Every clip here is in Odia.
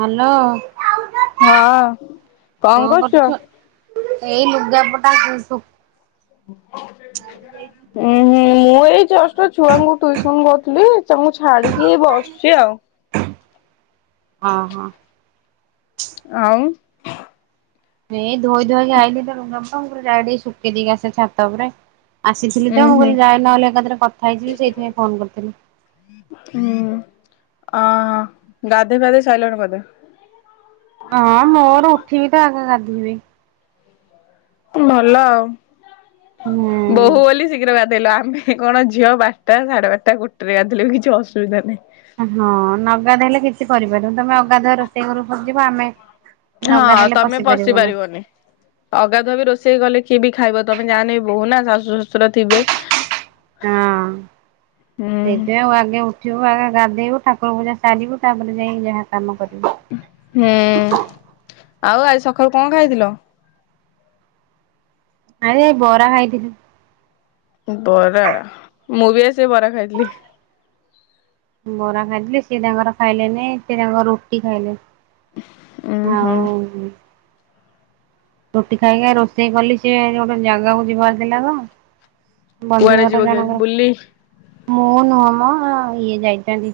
ହ୍ୟାଲୋ ହଁ କଣ କରୁଛୁ? ଏଇ ଲୁଗା ପଟା ସି ସୁଖ। [unintelligible] ଯାଇଚି ଉୁଁ ଖୋପାଡ଼ି ହୁଁ ଦେଇଚି। ମୁଁ ଏଇ ଜଷ୍ଟ ଛୁଆଙ୍କୁ ଟୁଇସନ କରୁଥିଲି ତାଙ୍କୁ ମୁଁ ଛାଡିକି ବସିଛି ଆଉ। ହଁ ହଁ ଆଉ। ଏଇ ଧୋଇ ଧୁଆକି ଆଇଲି ତ ରୁଙ୍ଗଙ୍କ ମୁଁ କହିଲି ଯାଏ ଟିକେ ଶୁଖେଇ ଦେଇକି ଆସେ ଛାତ ଉପରେ। ଆସିଥିଲି ଉୁଁ ତ ମୁଁ ହୁଁ କହିଲି ଯାଏ ନହେଲେ ଏକାଥରେ କଥା ହେଇଯିବି ସେଇଥିପାଇଁ ଫୋନ କରିଥିଲି। ହୁଁ ଅ ହଁ ଗାଧେଇ ପାଧେଇ ସାଇଲଣି ବୋଧେ? ହଁ ମୋର ଉଠି ବି ତ ଆଗ ଗାଧେଇବି। ଭଲ ଆଉ ହୁଁ। ବୋହୂ ବୋଲି ଶୀଘ୍ର ଗା ଦେଲ ଆମେ କଣ ଝିଅ ବାରଟା ସାଢେ ବାରଟା ଗୋଟେରେ ଗାଧେଇଲେ ବି କିଛି ଅସୁବିଧା ନାହିଁ। ହଁ ନ ଗାଧେଇଲେ କିଛି କରିପାରନି ତମେ ଅଗାଧୁଆ ରୋଷେଇ ଘର କୁ ପଶିଯିବ ଆମେ। ହଁ ନଗାଧୋଇଲେ ତମେ ପଶି ପାରିବୁନୁ ହଁ। ପାରିବନି ଅଗାଧୁଆ ବି ରୋଷେଇ କଲେ। କିଏ ବି ଖାଇବ ତମେ ଯାହେନେ ବି ବୋହୁ ନା ଶାଶୁ ଶଶୁର ଥିବେ। ହଁ ହୁଁ ସେଇଥିପାଇଁ ଉ ଆଗେ ଉଠିବୁ ବୁ ଗାଧେଇବୁ ଠାକୁର ପୂଜା ସାରିବୁ ତାପରେ ଯାଇକି ଯାହା କାମ କର ହେଁ ଆଉ ଆଜି ସକାଳୁ କଣ ଖାଇଥିଲ? ଆରେ ବରା ଖାଇଥିଲି। ବରା ମୁବି ଆଜି ସେଇ ବରା ଖାଇଥିଲି। ବରା ଖାଇଥିଲି ସିଏ ତାଙ୍କର ଖାଇଲେ ନି ସେ ତାଙ୍କର ରୁଟି ଖାଇଲେ। ହଉ। ରୁଟି ଖାଇକି ରୋଷେଇ କଲି ସେି ଗୋଟେ ଜାଗାକୁ ଯିବାର ଥିଲା ତ। ବନ୍ଧୁ କୁଆଡେ ଘର ଯିବ କି ଆଜି ବୁଲି? ଜଣଙ୍କର। ମୁଁ ନୁହଁ ମ ଇଏ ଯାଇଛନ୍ତି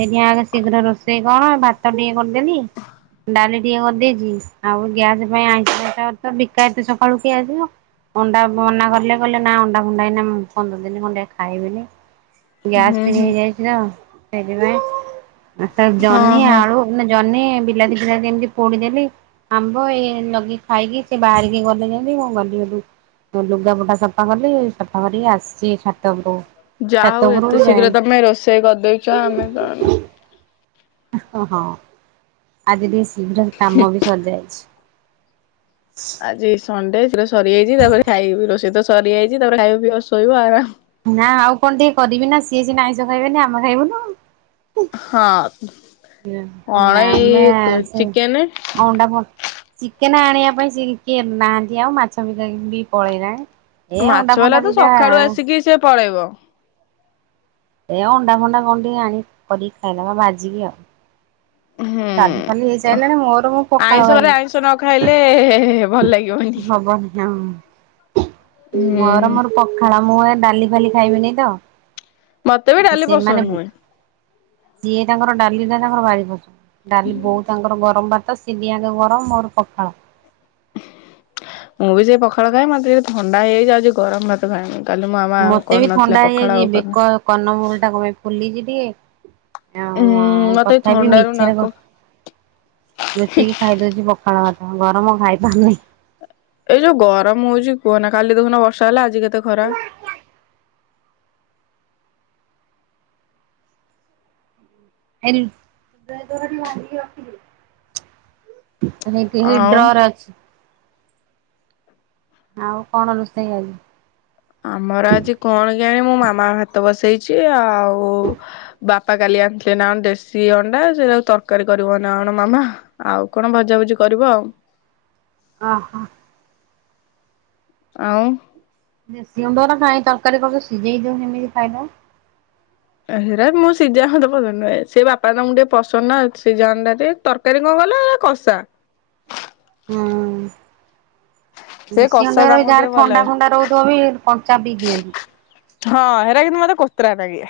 ସେଠି ଆଗ ଶୀଘ୍ର ରୋଷେଇ କଣ ଭାତ ଟିକେ କରିଦେଲି ଡାଲି ଟିକେ କରିଦେଇଚି ଆଉ ଗ୍ୟାସ ପାଇଁ ଆଇ ତାରତ ବିକାଠୁ ସକାଳୁ କିଏ ଆସିବ। ଅଣ୍ଡା ମନା କଲେ କହିଲେ ନା ଅଣ୍ଡା ଫଣ୍ଡା ହେନା ମୁଁ ପନ୍ଦର ଦିନ ଖଣ୍ଡେ ଖାଇବିନି। ଗ୍ୟାସ ହୁଁ ଟି ହୁଁ ହେଇଯାଇଚି ତ ସେଥିପାଇଁ। ହଁ ଜହ୍ନି ହଁ। ଆଳୁ ନାଁ ଜହ୍ନି ବିଲାତି ଫିଲାତି ଏମିତି ପୋଡିଦେଲି ଆମ୍ବ ଏଇ ଲଗେଇି ଖାଇକି ସେ ବାହାରିକି ଗଲେଜିନ୍ତି ମୁଁ ଗଲି ହେଠୁ ଲୁଗାପଟା ସଫା କଲି ସଫା କରିକି ଆସିଛି ଛାତଉପରକୁ। ଯାହା ହଉ ଏତେ ଶୀଘ୍ର ତମେ ରୋଷେଇ କରିଦେଇଛ ଆମେ ତ। ହଁ ଆଜି ଟିକେ ଶୀଘ୍ର କାମ ବି ସରିଯାଇଛି। ଆଜି ସଣ୍ଡେ ସେଟା ସରିଯାଇଛି ତାପରେ ଖାଇବି ରୋଷେଇ ତ ସରିଯାଇଛି ତାପରେ ଖାଇବ ପିଇବ ଶୋଇବ ତାପରେ ଆରାମ। ନା ଆଉ କଣ ଟିକେ କରିବି ନା ସିଏ ସିନା ଆଇଁଷ ଖାଇବେନି ଆମେ ଖାଇବୁନୁ। ହଁ କଣ ଆମେ ଏଇ ସେ ଚିକେନ ଅଣ୍ଡା ଫନ ଚି କେନ ଆଣିବା ପାଇଁ ସେ କିଏ ନାହାନ୍ତି ଆଉ ମାଛ ବିକା ବି ପଳେଇଲାଣି। ଏ ଅଣ୍ଡା ମାଛ ଫଣ୍ଡା ବାଲା ତ ଦିଟା ସକାଳୁ ଆସିକି ସେ ପଳେଇବ। ଏ ଅଣ୍ଡା ଫଣ୍ଡା କଣ ଟିକେ ଆଣି କରିିକି ଖାଇଦବା ଭାଜିକି ଆଉ। ହୁଁ ଡାଲି ଫାଲି ହେଇସାରିଲାଣି ମୋର ମୁଁ ପଖାଳ ଆଇଁଷ ପରେ ଖାଇବି ଆଇଁଷ ନ ଖାଇଲେ। ଭଲ ଲାଗିବନି। ହବନି ହଁ ମୋର ହୁଁ। ମୋର ପଖାଳ ମୁଁ ଏ ଡାଲି ଫାଲି ଖାଇବିନି ତ। ମତେ ବି ଡାଲି ପସନ୍ଦ ସେମାନେ ନୁହେଁ। ସିଏ ତାଙ୍କର ଡାଲି ନା ତାଙ୍କର ଭାରି ପସନ୍ଦ ଡାଲି ବହୁ ତାଙ୍କର ଗରମ ଭାତ ସିଏ ସିଏ ଦିହାଙ୍କ ଗରମ ମୋର ପଖାଳ। ମୁଁ ବି ସେ ପଖାଳ ଖାଏ ମତେ ଟେ ଥଣ୍ଡା ହେଇଯାଉଛି ଯାଉଚି ଗରମ ଭାତ ଖାଇଏମି। ମତେ ବି ଥଣ୍ଡା ହେଇଯାଇଛି ବେକ କରନମୂଲ ଟା କଣପାଇଁ ଫୁଲିଛି ଟିକେ। ଉଁ ଓ ମତେ ଏଇ ତଥାପି ଥଣ୍ଡାରୁ ମିଛରେ ନାକ କଣ ଲୁଚେଇିକି ଖାଇଦଉଛି ପଖାଳ ଭାତ ଗରମ ଖାଇପାରୁନି। ଏଇ ଯୋଉ ଗରମ ହଉଚି କୁହନା କାଲି ଦେଖୁନ ବର୍ଷା ହେଲା ଆଜି କେତେ ଖରା। ଟିକେ ଭାଜିକି ରଖିଦିଏ। ହେ କି ହେଇ ଆଉ ଡ୍ରରେ ଅଛି। ଆଉ କଣ ରୋଷେଇ ଆଜି? ଆମର ଆଜି କଣ କେୟାନି ମୁଁ ମାମା ଭାତ ବସେଇଛି ଆଉ ବାପା କାଲି ଆଣିଥିଲେ ନା ଦେଶୀ ଅଣ୍ଡା ଆଉ ତରକାରୀ କରିବ ନା କଣ ମାମା ଆଉ କଣ ଭଜାଭୁଜି କରିବ ଆଉ। ଅ ହୋ। ଆଉ। ଦେଶୀ ଅଣ୍ଡା ଗୁରା କାଇଁ ତରକାରୀ କରୁଚ ସିଝେଇ ଦଉ ସେମିତି ଖାଇଦଵ। ହେରା ମୁଁ ସିଝା ମତେ ପସନ୍ଦ ନୁହେଁ। ସେ ବାପା ତମକୁ ଟିକେ ପସନ୍ଦ ନା ସିଝା ଅଣ୍ଡା ଟିକେ ତରକାରୀ କଣ ଭଲ ହେଲା କଷା। ହଁ। ସେ ଦେଶି କଷା ଅଣ୍ଡା ବି ତାଙ୍କୁ ଟିକେ ଯହାର ଭଲ ଥଣ୍ଡା ଲାଗେ। ଫଣ୍ଡା ରହୁଥିବ ବି କଞ୍ଚା ବି ଦିଅନ୍ତି। ହଁ ହେରାକିନ୍ତୁ ମତେ କତୋରାନାଗେ।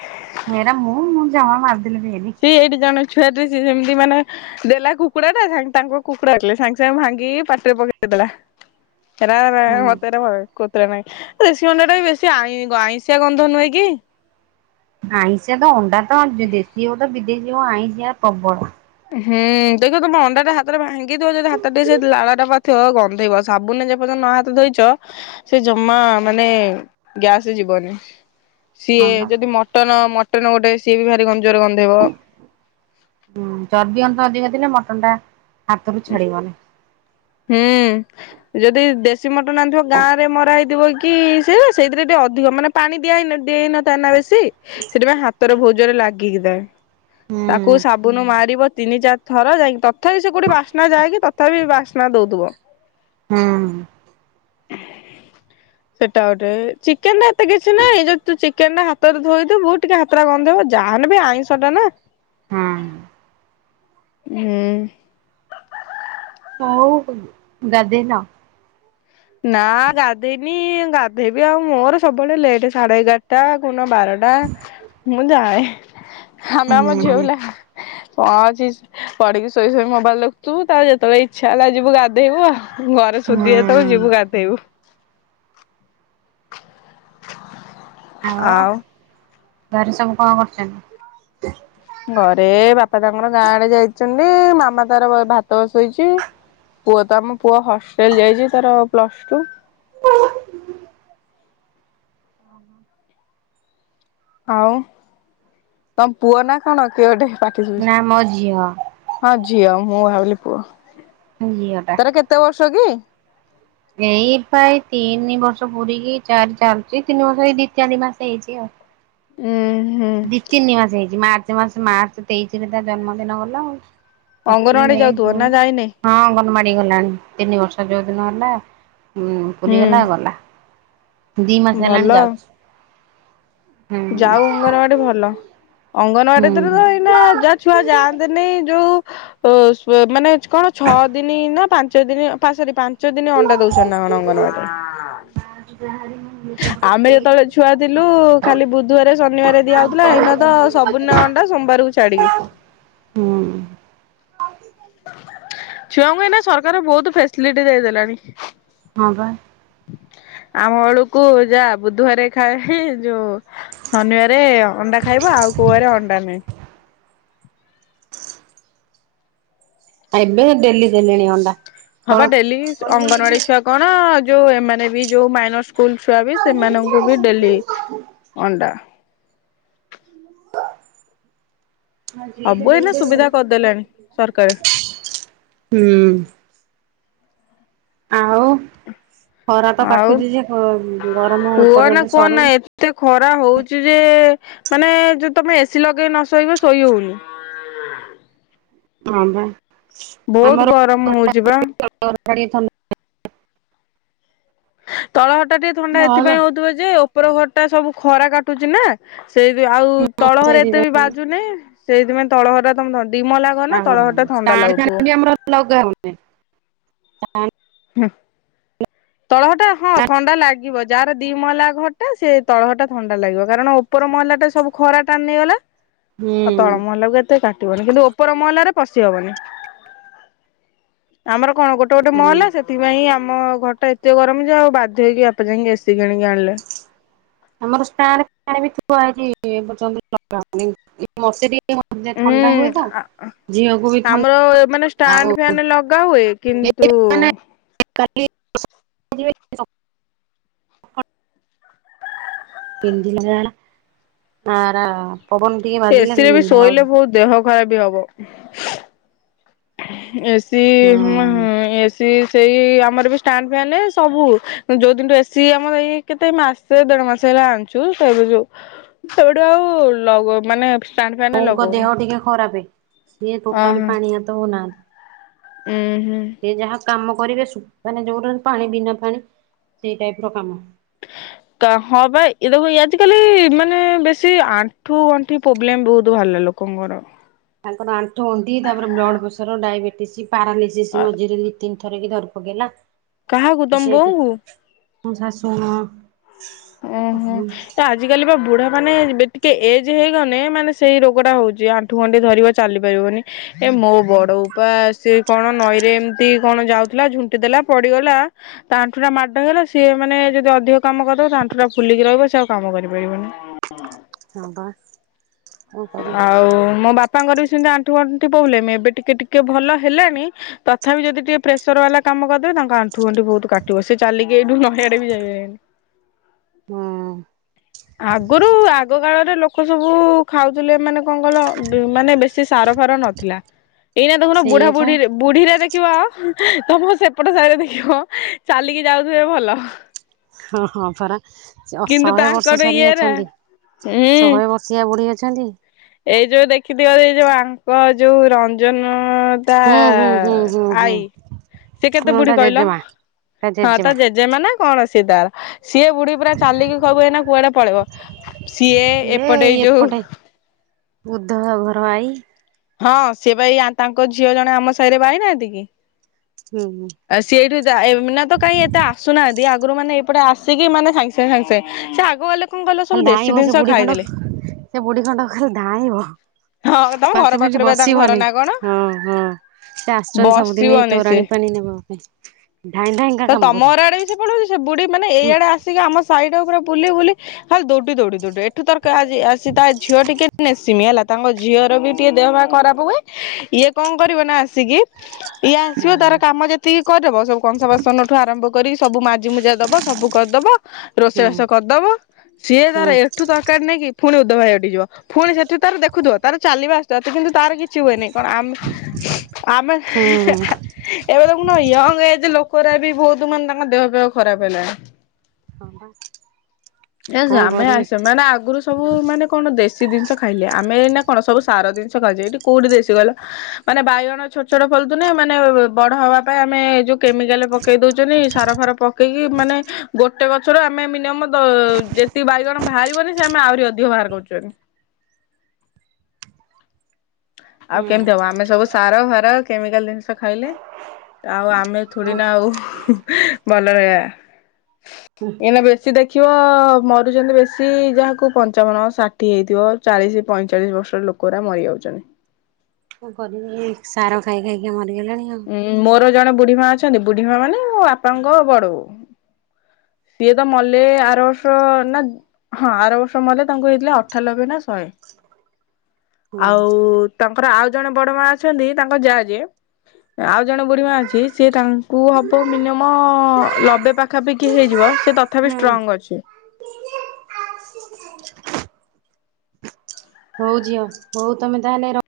ହେରା ମୁଁମୁଁ ଜମା ମାର ସିଏ ଏଇଠି ଜଣେ ଛୁଆ ଦେଇଛି ଯେମିତି ମାନେ ଦେଲା କୁକୁଡ଼ା ଟା ସା ତାଙ୍କ କୁକୁଡ଼ା କିଲେ ସାଙ୍ଗେ ସାଙ୍ଗେ ଭାଙ୍ଗି ପାଟିରେ ପକେଇଦେ ଦେଲା ହେରା ରା ହୁଁ ମତେ ହେରା। ନାଇ ଦେଶୀ ଅଣ୍ଡା ଟା ବି ବେଶି ଆଇଁ ଆଇଁଷିଆ ଗନ୍ଧ ନୁହେଁ କି? ସିଏ ଯୋଉ ଆଇଁଶିଆ ପ୍ରବଳ। ହୁଁ ଦେଖିବ ତମେ ଅଣ୍ଡା ଟା ହାତରେ ଭାଙ୍ଗି ଦିଅ ଯଦି ହାତରେ ଟିକେ ସେ ଲାଳ ଟା ପଡଥିବ ଗନ୍ଧେଇବ ସାବୁନ ରେ ଯେପର୍ଜନ୍ତ୍। ନ ହାତ ଧୋଇଚ। ସେ ଜମା ମାନେ ଗ୍ୟାସ ଯିବନି ହଁ ସିଏ ବା। ଯଦି ମଟନ। ଗୋଟେ ସିଏ ବି ଭାରି କମଜୋର ଗନ୍ଧେଇବ। ହୁଁ ଚର୍ବି ଅଂଶ ଅଧିକା ଥିଲେ ମଟନ ଟା ହାତରୁ ଛାଡି ବନି। ହୁଁ। ଯଦି ଦେଶୀ ମଟନ ଆଣିଥିବ ଗାଁରେ ମରା ହେଇଥିବ କି ସେ ସେଇଥିରେ ଜଦି ଅଧିକ ମାନେ ପାଣି ଦିଆ ହେଇ ଦେଇନ ନ ଥାଏ ନା ବେଶୀ ସେଥିପାଇଁ ହାତରେ ବହୁତ ଜୋରେ ଲାଗିକି ଥାଏ। ହୁଁ ତାକୁ ସାବୁନ ମାରିବ ତିନି ଚାରି ଥର ଯାଇକି ତଥାପି ସେ କୋଉଠି ବାସ୍ନା ଯାଏକି ତଥାପି ବାସ୍ନା। ହୋଉଥିବ। ହୁଁ। ହ। ସେଟା ଗୋଟେ ଚିକେନ ଟା ଏତେ କିଛି ନହିଁ ଯଦି ତୁ ଚିକେନ ଟା ହାତରେ ଧୋଇଦବୁ ‌ଟିକେ ହାତଟା ଗନ୍ଧେଇବ। ଯାହା‌ ହେଲେ ବି ଆଇଁଷଟା ନା। ହୁଁ ହୁଁ। ହଉ ଗାଧେଇନ। ନା ଗାଧେଇନି ଗାଧେଇବି ଆଉ ମୋର ସବୁବେଳେ ଲେଟ ସାଢେ ଏଗାରଟା କୋଉ ଦିନ ବାରେ ଟା ମୁଁ ଜାଏ ଆମେ ଆମ ଝିଅ ହୁଁ ପିଲା। କଁ ଅଛି ପଢିକି ଶୋଇ ଶୋଇ ମୋବାଇଲ ଦେଖୁ ଥୀବୁ ତା ପରେ ଯେତେବେଳେ ଇଚ୍ଛା ହେଲା ଯିବୁ ଗାଧେଇବୁ ଆଉ। ଘରେ ସୋଧିବେ ଯେତେବେଳେ ହୁଁ ଯିବୁ ଗାଧେଇବୁ। ଆଉ। ଘରେ ସବୁ କଁ କରୁଚନ୍ତି। ଘରେ ବାପା ତାଙ୍କର ଗାଁ ଆଡେ ଯାଇଚନ୍ତି ମାମା ତାର ଭାତ ବସେଇଛି। ପୁଅ ତ ଆମ ପୁଅ ହଷ୍ଟେଲ ଯାଇଛି ତାର ପ୍ଲସ ଟୁ। ଆଉ ତମ ପୁଅ ନା କଣ କିଏ ଗୋଟେ। ପାଟି ଶୁଭୁଚି ନା ମୋ ଝିଅ ହଁ ଝିଅ। ମୁଁ ଭାବିଲି ପୁଅ ତାର କେତେ ବର୍ଷ କି। ଏଇପା ଏଇ ତିନି ବର୍ଷ ପୁରୀକି ଚାରି ଚାଲୁଛି ତିନି ବର୍ଷ ଏଇ ଦି ଚାରି ମାସ ହେଇଛି ଆଉ। ଉଁ। ଦି ତିନି ମାସ ହେଇଛି ମାର୍ଚ୍ଚ ମାସ ମାର୍ଚ୍ଚ ତେଇଶି ରେ ତା ଜନ୍ମଦିନ ଗଲା ଆଉ। ଏପ୍ରିଲ ଅଙ୍ଗନବାଡି ମେ ଯାଉଥିବ ଜୁନ୍ ନା ଯାଇନି ହଁ ଅଙ୍ଗ ବାଡି ଗଲାଣି ତିନି ବର୍ଷ ଯୋଉ ଦିନ ହେଲା ଉ ପୁରୀ ଗଲା ହୁଁ ଗଲା। ଦି ମାସେ ଭଲ ହେଲାଣି ଆଉ। ଯାଉଛି। ହୁଁ ଯାଉ ଅଙ୍ଗନବାଡି ଭଲ। ଅଙ୍ଗନବାଡି ହୁଁ ତିରେ ତ ଏଇନା ଯା ଛୁଆ ଯାଅନ୍ତେନି ଯୋଉ। ଓ ସ୍ଵ ମାନେ କଣ ଛଅ ଦିନ ନା ପାଞ୍ଚ ଦିନ ପା ସରୀ ପା ପାଞ୍ଚ ଦିନ ଅଣ୍ଡା ଦଉଛନ୍ତି ନା କଣ ଅଙ୍ଗନବାଡିରେ। ଆମେ ଯେତେବେଳେ ଛୁଆ ଥିଲୁ [unintelligible] ଖାଲି ବୁଧବାର ଶନିବାର ଦିଆ ହଉଥିଲା ଏଇନା ତ ସବୁଦିନେ ଅଣ୍ଡା ସୋମବାର କୁ ଛାଡିକି। ହୁଁ। ଛୁଆଙ୍କୁ ଏଇନା ସରକାର ବହୁତ ଫେସିଲିଟି ଦେଇ ଦେଲାଣି। ହଁ ବା। [inaudible] ଆମ ବେଳୁକୁ ଯା ବୁଧବାର ଖାଇ ଯୋଉ ଶନିବାରେ ଅଣ୍ଡା ଖାଇବ ଆଉ। କୋଉ ବାରେ ଅଣ୍ଡା ନାଇ। ଏବେ ଡେଲି ଦେଲେଣି ଆଣ୍ଡା। ହବା ଡେଲି ଅଙ୍ଗନବାଡି ଛୁଆ କଣ ଯୋଉ ଏମାନେ ବି ଯୋଉ ମାଇନସ ସ୍କୁଲ ଛୁଆ ବି ସେମାନଙ୍କୁ ବି ଡେଲି ଅଣ୍ଡା। ସବୁ ଏଇନା ସୁବିଧା କରିଦେଲାଣି ସରକାର [inaudible] ହୁଁ। ଆଉ ଖରା ତ ଆଉ କାଟୁଚିଯେ ଗରମ ଏ କୁହ ନା ପର୍ଯ୍ୟନ୍ତ କୁହ ନା ସରୁନି। ଏତେ ଖରା ହଉଛି ଯେ ମାନେ ଯ ତମେ ଏସି ଲଗେଇ ନସୋଇବ ଶୋଇ ହଉନି। [unintelligible] ହଁ ବା ବହୁତ ଆମର ଗରମ ହଉଛି ବା ଗ [inaudible] ତଳଘର ଟା ଟିକେ ଥଣ୍ଡା ଏଥିପାଇଁ ହଉଥିବ ଯେ ଉପର ଘର ଟା ସବୁ ଖରା କାଟୁଛି ନା। ସେଇଥି ଆଉ ତଳହରା ଏତେ ସେଇଥିପାଇଁ ବି ବାଜୁନି ସେଇଥିପାଇଁ ତଳଘର [inaudible] ଟାଣ ଫ୍ୟାନ ବି ଆମର ଲଗାହୋଉଛି। ହୁଁ। ତଳଘର ଟା ହଁ ଥଣ୍ଡା ଲାଗିବ। ଯାହାର ଦି ମଇଲା ଘଟା ସେ ତଳଘରଟା ଥଣ୍ଡା ଲାଗିବ କାରଣ ଉପର ମଇଲା ଟା ସବୁ ଖରା ଟାଣି ନେଇଗଲା। ହୁଁ ଆଉ ତଳ ମହଲାକୁ ଏତେ କାଟିବନି କିନ୍ତୁ ଉପର ମହଲାରେ ପଶି ହବନି ଆମର କଣ ଗୋଟେ ଗୋଟେ ହୁଁ ମହଲ ସେଥିପାଇଁ ଆମ ଘରଟା ଏତେ ଗରମ ଯ ଆଉ ବାଧ୍ୟ ହେଇକି ବାପା ଯାଇକି ଏସିି କିଣିକି ଆଣିଲେ। ଆମର ଷ୍ଟାଣ୍ଡ ଫ୍ୟାନ ଥୁଆ ହେଇଚି ଏ ପଯ୍ୟନ୍ତ ଲଗାହେଇନି ମଶୁରି ମ ଥଣ୍ଡା ହୁଏତ। ହୁଁ ଆମର ମାନେଷ୍ଟାଣ୍ଡ ଫ୍ୟାନ ଲଗା ହୁଏ କିନ୍ତୁ କାଲି ପିନ୍ଧିଲା ଆରା। ଏସି ରେ ବି ଶୋଇଲେ ବହୁତ ଦେହ ଖରାପ ବି ହବ। ଏସି ହୁଁ ଏସି ସେଇ ଆମର ବି ଷ୍ଟାଣ୍ଡ ଫାନ ସବୁ ଯୋଉ ଦିନୁ ଏସି ଆମର ଏଇ କେତେ ମାସେ ଦେଢ ମାସେ ଆଣିଛୁ ସେ ଯ ସେଇଠୁ ଆଉଗ ମାନେ ଷ୍ଟାଣ୍ଡ ଫ୍ୟାନ ବୋଉ ଙ୍କ ଲଗଉନୁ ଦେହ ଟିକେ ଖରାପ ସିଏ ଟୋଟାଲି ପାଣି ହାତ ହଉନାହାନ୍ତି। ଉ ହୁଁ। ସେ ଯାହା କାମ କରିବେ ମାନେ ଯୋଉଠ ପାଣି ବିନା ପାଣି ସେଇ ଟାଇପ ର କାମ [unintelligible] ହଁ ବା ଏଟ ଆଜିକାଲି ମାନେ ବେଶୀ ଆଣ୍ଠୁ ଗଣ୍ଠି ପ୍ରୋବ୍ଲେମ ବହୁତ ଭଲ ବାହାରିଲାଣି। ଲୋକଙ୍କର। ତାଙ୍କର ଆଣ୍ଠୁ ଗଣ୍ଠି ତାପରେ ବ୍ଲଡ଼ ପ୍ରେସର ଡାଇବେଟିସ୍ ପାରାଲିସିସ୍ ମଝିରେ ଦିଇ ତିନି ଧରି ପକେଇଲା। କାହାକୁ ତମ ସେଇଠି ବୋଉଙ୍କୁ? ଶାଶୁ ହଁ। ଓହୋ ଏ ଆଜିକାଲି ବା ବୁଢା ମାନେ ଟିକେ ଏଜ ହେଇଗଲେ ମାନେ ସେଇ ରୋଗ ଟା ହଉଛି ଆଣ୍ଠୁ ଗଣ୍ଠି ଧରିବ ଚାଲିପାରିବନି। ମୋ ବଡ ଉପା ସେ କଣ ନଈରେ ଏମିତି କଣ ଯାଉଥିଲା ଝୁଣ୍ଟି ଦେଲା ପଡିଗଲା। ତା ଆଣ୍ଠୁ ଟା ମାଡ଼ ହେଲା ସିଏ ମାନେ ଯଦି ଅଧିକ କାମ କରିଦବ ତା ଟା ଫୁଲିକି ରହିବ ସେ ଆଉ କାମ କରିପାରିବନି। ହଁ ପା। ଆଉ ମୋ ବାପା ବାପାଙ୍କର ବି ସେମିତି ଆଣ୍ଠୁ ଗଣ୍ଠି ପୋବ୍ଲେମ ଏବେ ଟିକେ ଟିକେ ଭଲ ହେଲାଣି ତଥାପି ଯଦି ଟିକେ ପ୍ରେସର ବାଲା କା କାମ କରିଦେବେ ତାଙ୍କ ଆଣ୍ଠୁ ଗଣ୍ଠି ବହୁତ କାଟିବ ସେ ଚାଲିକି ଏଇଠୁ ନାଇଁ ଆଡେବି ଯାଇପାରିବେନି। ହଁ। ଆଗରୁ ଆଗ କାଳରେ ଲୋକ ସବୁ ଖାଉଥିଲେ ମାନେ କଙ୍ଗଲ ମାନେ ବେଶି ସାର ଫାର ନଥିଲା। ଏଇନା ଦେଖୁନ ବୁଢା ସେଇଆ ପା ବୁଢୀରେ ବୁଢୀରେ ଦେଖ ଦେଖିବା ତମ ସେପଟ ସାହିରେ ଦେଖିବ ଚାଲିକି ଯାଉଥିବେ ଭଲ। ହଁ ହଁ ପରା ସ କିନ୍ତୁ ଶହେ ବର୍ଷ ତାଙ୍କର ସରି ଇଏରା ଅଛନ୍ତି ହୁଁ। ଶହେ ବର୍ଷିଆ ପଢି [unintelligible] ଅଛନ୍ତି ଏଇ ଯୋଉ ଦେଖିଥିବ ଏଇ ଯୋଉ ଆଙ୍କ ଯୋଉ ରଞ୍ଜନ ହଁ ତା ହୁଁ ହୁଁ ହୁଁ ହୁଁ ହୁଁ ଆଈ ସେ କେତେ ହଁ ବୁଢୀ ତା କହିଲ? ଜେଜେମା ହଁ ତ ଜେଜେମା ନା କଣ ସି ତାର ସିଏ ବୁଢୀ ପୁରା ଚାଲିକି କବୁ ଏଇ ନା କୁଆଡେ ପଳେଇବ। ସିଏ ଏ ଏପଟେ ଏଇ ଯୋଉ ଏପଟେ ବୁଦ୍ଧ ଘର ଭାଇ [unintelligible] ହଁ ସେ ଭାଇ ତାଙ୍କ ଝିଅ ଜଣେ ଆମ ସାହିରେ ବାାଇନାହାନ୍ତି କି? ହୁଁ ହୁଁ ଆ ସେଠୁ ଏଇନାତ କେଇ ଏତେ ଆସୁନାହାନ୍ତି ଆଗରୁ ମାନେ ଏପଟେ ଆସିକି ମାନେ ସାଙ୍ଗେ ସାଙ୍ଗେ ସାଙ୍ଗେ ସାଙ୍ଗେ ସେ ଆଗ କଣ କହିଲ ସବୁ ଖାଲି ଦେଶୀ ଧାଁବ ସେ ଜିନିଷ ବୁଢୀ ଖଣ୍ଡ ଖାଇଦେଲେ। ସେ ବୁଢୀ ଖଣ୍ଡ ଖାଲି ଧାଁବ ହଁ ତମ ଘର ପାଞ୍ଚ ମିନିଟ ପାଖରେ ବା ତାଙ୍କ ଘର ବସିିବୁନି ନା କଣ ହଁ ହଁ ସେ ଆସୁଛନ୍ତି ସବୁଦିନ ଏଇ ବସିବନି ସେ। ତୋରାଣି ପାଣି ନେବା ପାଇଁ ଧାଇଁ ଧାଇଁ ତ କାମ ତମ ଘର ଆଡେ ବି ସେ କରିବ। ପଳଉଛି ସେ ବୁଢୀ ମାନେ ହୁଁ ଏଇଆଡେ ଆସିକି ଆମ ସାଇଡ ବୁଲି ବୁଲି ଖା ଦୌଡି ଦୌଡି ଦୌଡି ଏଠୁ ତର ଆଜି ଆସି ତା ଝିଅ ଟିକେ ନେସିିମି ହେଲା। ତାଙ୍କ ଝିଅର ବି ଟିକେ ଦେହ ଭାର ଖରାପ ହୁଏ ଇଏ କଣ କରିବ ନା ଆସିକି ଇଏ ଆସିବ ତାର କାମ ଯେତିକି କରିଦେବ ସବୁ କଂସା ବାସନ ଠୁ ଆରମ୍ଭ କରି ସବୁ ମା ମୁଜା ଦବ ସବୁ କରିଦବ ହୁଁ ରୋଷେଇବାଷ କରିଦବ ସିଏ ତର ହୁଁ ଏଠୁ ତରକାରୀ ନେଇକି ପୁଣି ଭଯିବ ଫୁଣି ସେଠୁ ତାର ଦେଖ ଚାଲିବା ଆସ୍ତେ ଆସ୍ତେ କିନ୍ତୁ ତାର କି ଛି ହୁଏନି କଣ ଆମେ ଆମେ ହୁଁ ଏବେ ଦେଖୁନ ୟଙ୍ଗ ଏଜ ଲୋକ ଖୋରା ବି ବହୁତ ମାନେ ତାଙ୍କ ଦେହ ଫେହ ଖରାପ ହେଲାଣି। ହଁ ବା। [inaudible] ଏ ଝିଅ ଆମେ ସେମାନେ ଆଗରୁ ସବୁ ମାନେ କଣ ଦେଶୀ ଜିନିଷ ଖାଇଲେ ଆମେ ଏଇନା କଣ ସବୁ ସାର ଜିନିଷ ଖାଉଚେ ଏଠି କୋଉଠି ଦେଶି କହିଲ ମାନେ ବାଇଗଣ ଛୋଟ ଛୋଟ ଫଳୁ ଛନ୍ତି ମାନେ ବଡ ନ ପାଇଁ ଆମେ ଯୁ କେମିକାଲ ପକେଇ ଦଉଛନ୍ତି ସାର ଫାର ପକେଇକି ମାନେ ଗୋଟେ ଗଛରୁ ଆମେ ମିନିଅମ ଯେତିକି ବାଇଗଣ ବାହାରିବନି ସେ ଆମେ ଆହୁରି ଅଧିକ ବାହାର କରୁଛନ୍ତି। ଆଉ ହୁଁ କେମତି ହବ ଆମେ ସବୁ ସାର ଫାର କେମିକାଲ ଜିନିଷ ଖାଇଲେ। ଆଉ ଆମେ ଥୁଡି ନା ଆଉ ଭଲ ରହିବା ଏଇନା ବେଶୀ ଦେଖ ମରିଗଲେ ବେଶୀ ଯାହାକୁ ପଞ୍ଚାବନ ଷାଠିଏ ହେଇଥିବ ଚାଳିଶ ପଇଁଚାଳିଶ ବର୍ଷର ଲୋ କରା ମରି ଯାଉଛନ୍ତି। ମୁଁ କରିିବି ସାର ଖାଇ ଖାଇକି ମତେ ଉଁ ମୋର ଜଣେ ବୁଢୀମା ଅଛନ୍ତି ବୁଢୀମା ମାନେ ମୋ ବାପାଙ୍କ ବଡ ବୋଉ। ସିଏ ତ ମଲେ ଆର ବର୍ଷ ନା ହଁ ଆର ବର୍ଷ ମଲେ ତାଙ୍କୁ ହେଇଥିଲା ଅଠାଲବେ ନା ଶହେ। ହୁଁ ଆଉ ତାଙ୍କର ଆଉ ଜଣେ ବଡ ମା ଅଛନ୍ତି ତାଙ୍କ ଯାଆ ଯିଏ ଆଉ ଜଣେ ବୁଢ଼ୀମା ଅଛି ସିଏ ତାଙ୍କୁ ହବ ମିନିଅମ ଲବେ ପାଖାପାଖି ହେଇଯିବ। ସେ ତଥାପି ହୁଁ ଷ୍ଟ୍ରଙ୍ଗ ଅଛି। ହଉ ଝିଅ ହଉ ତମେ ତାହେଲେ ର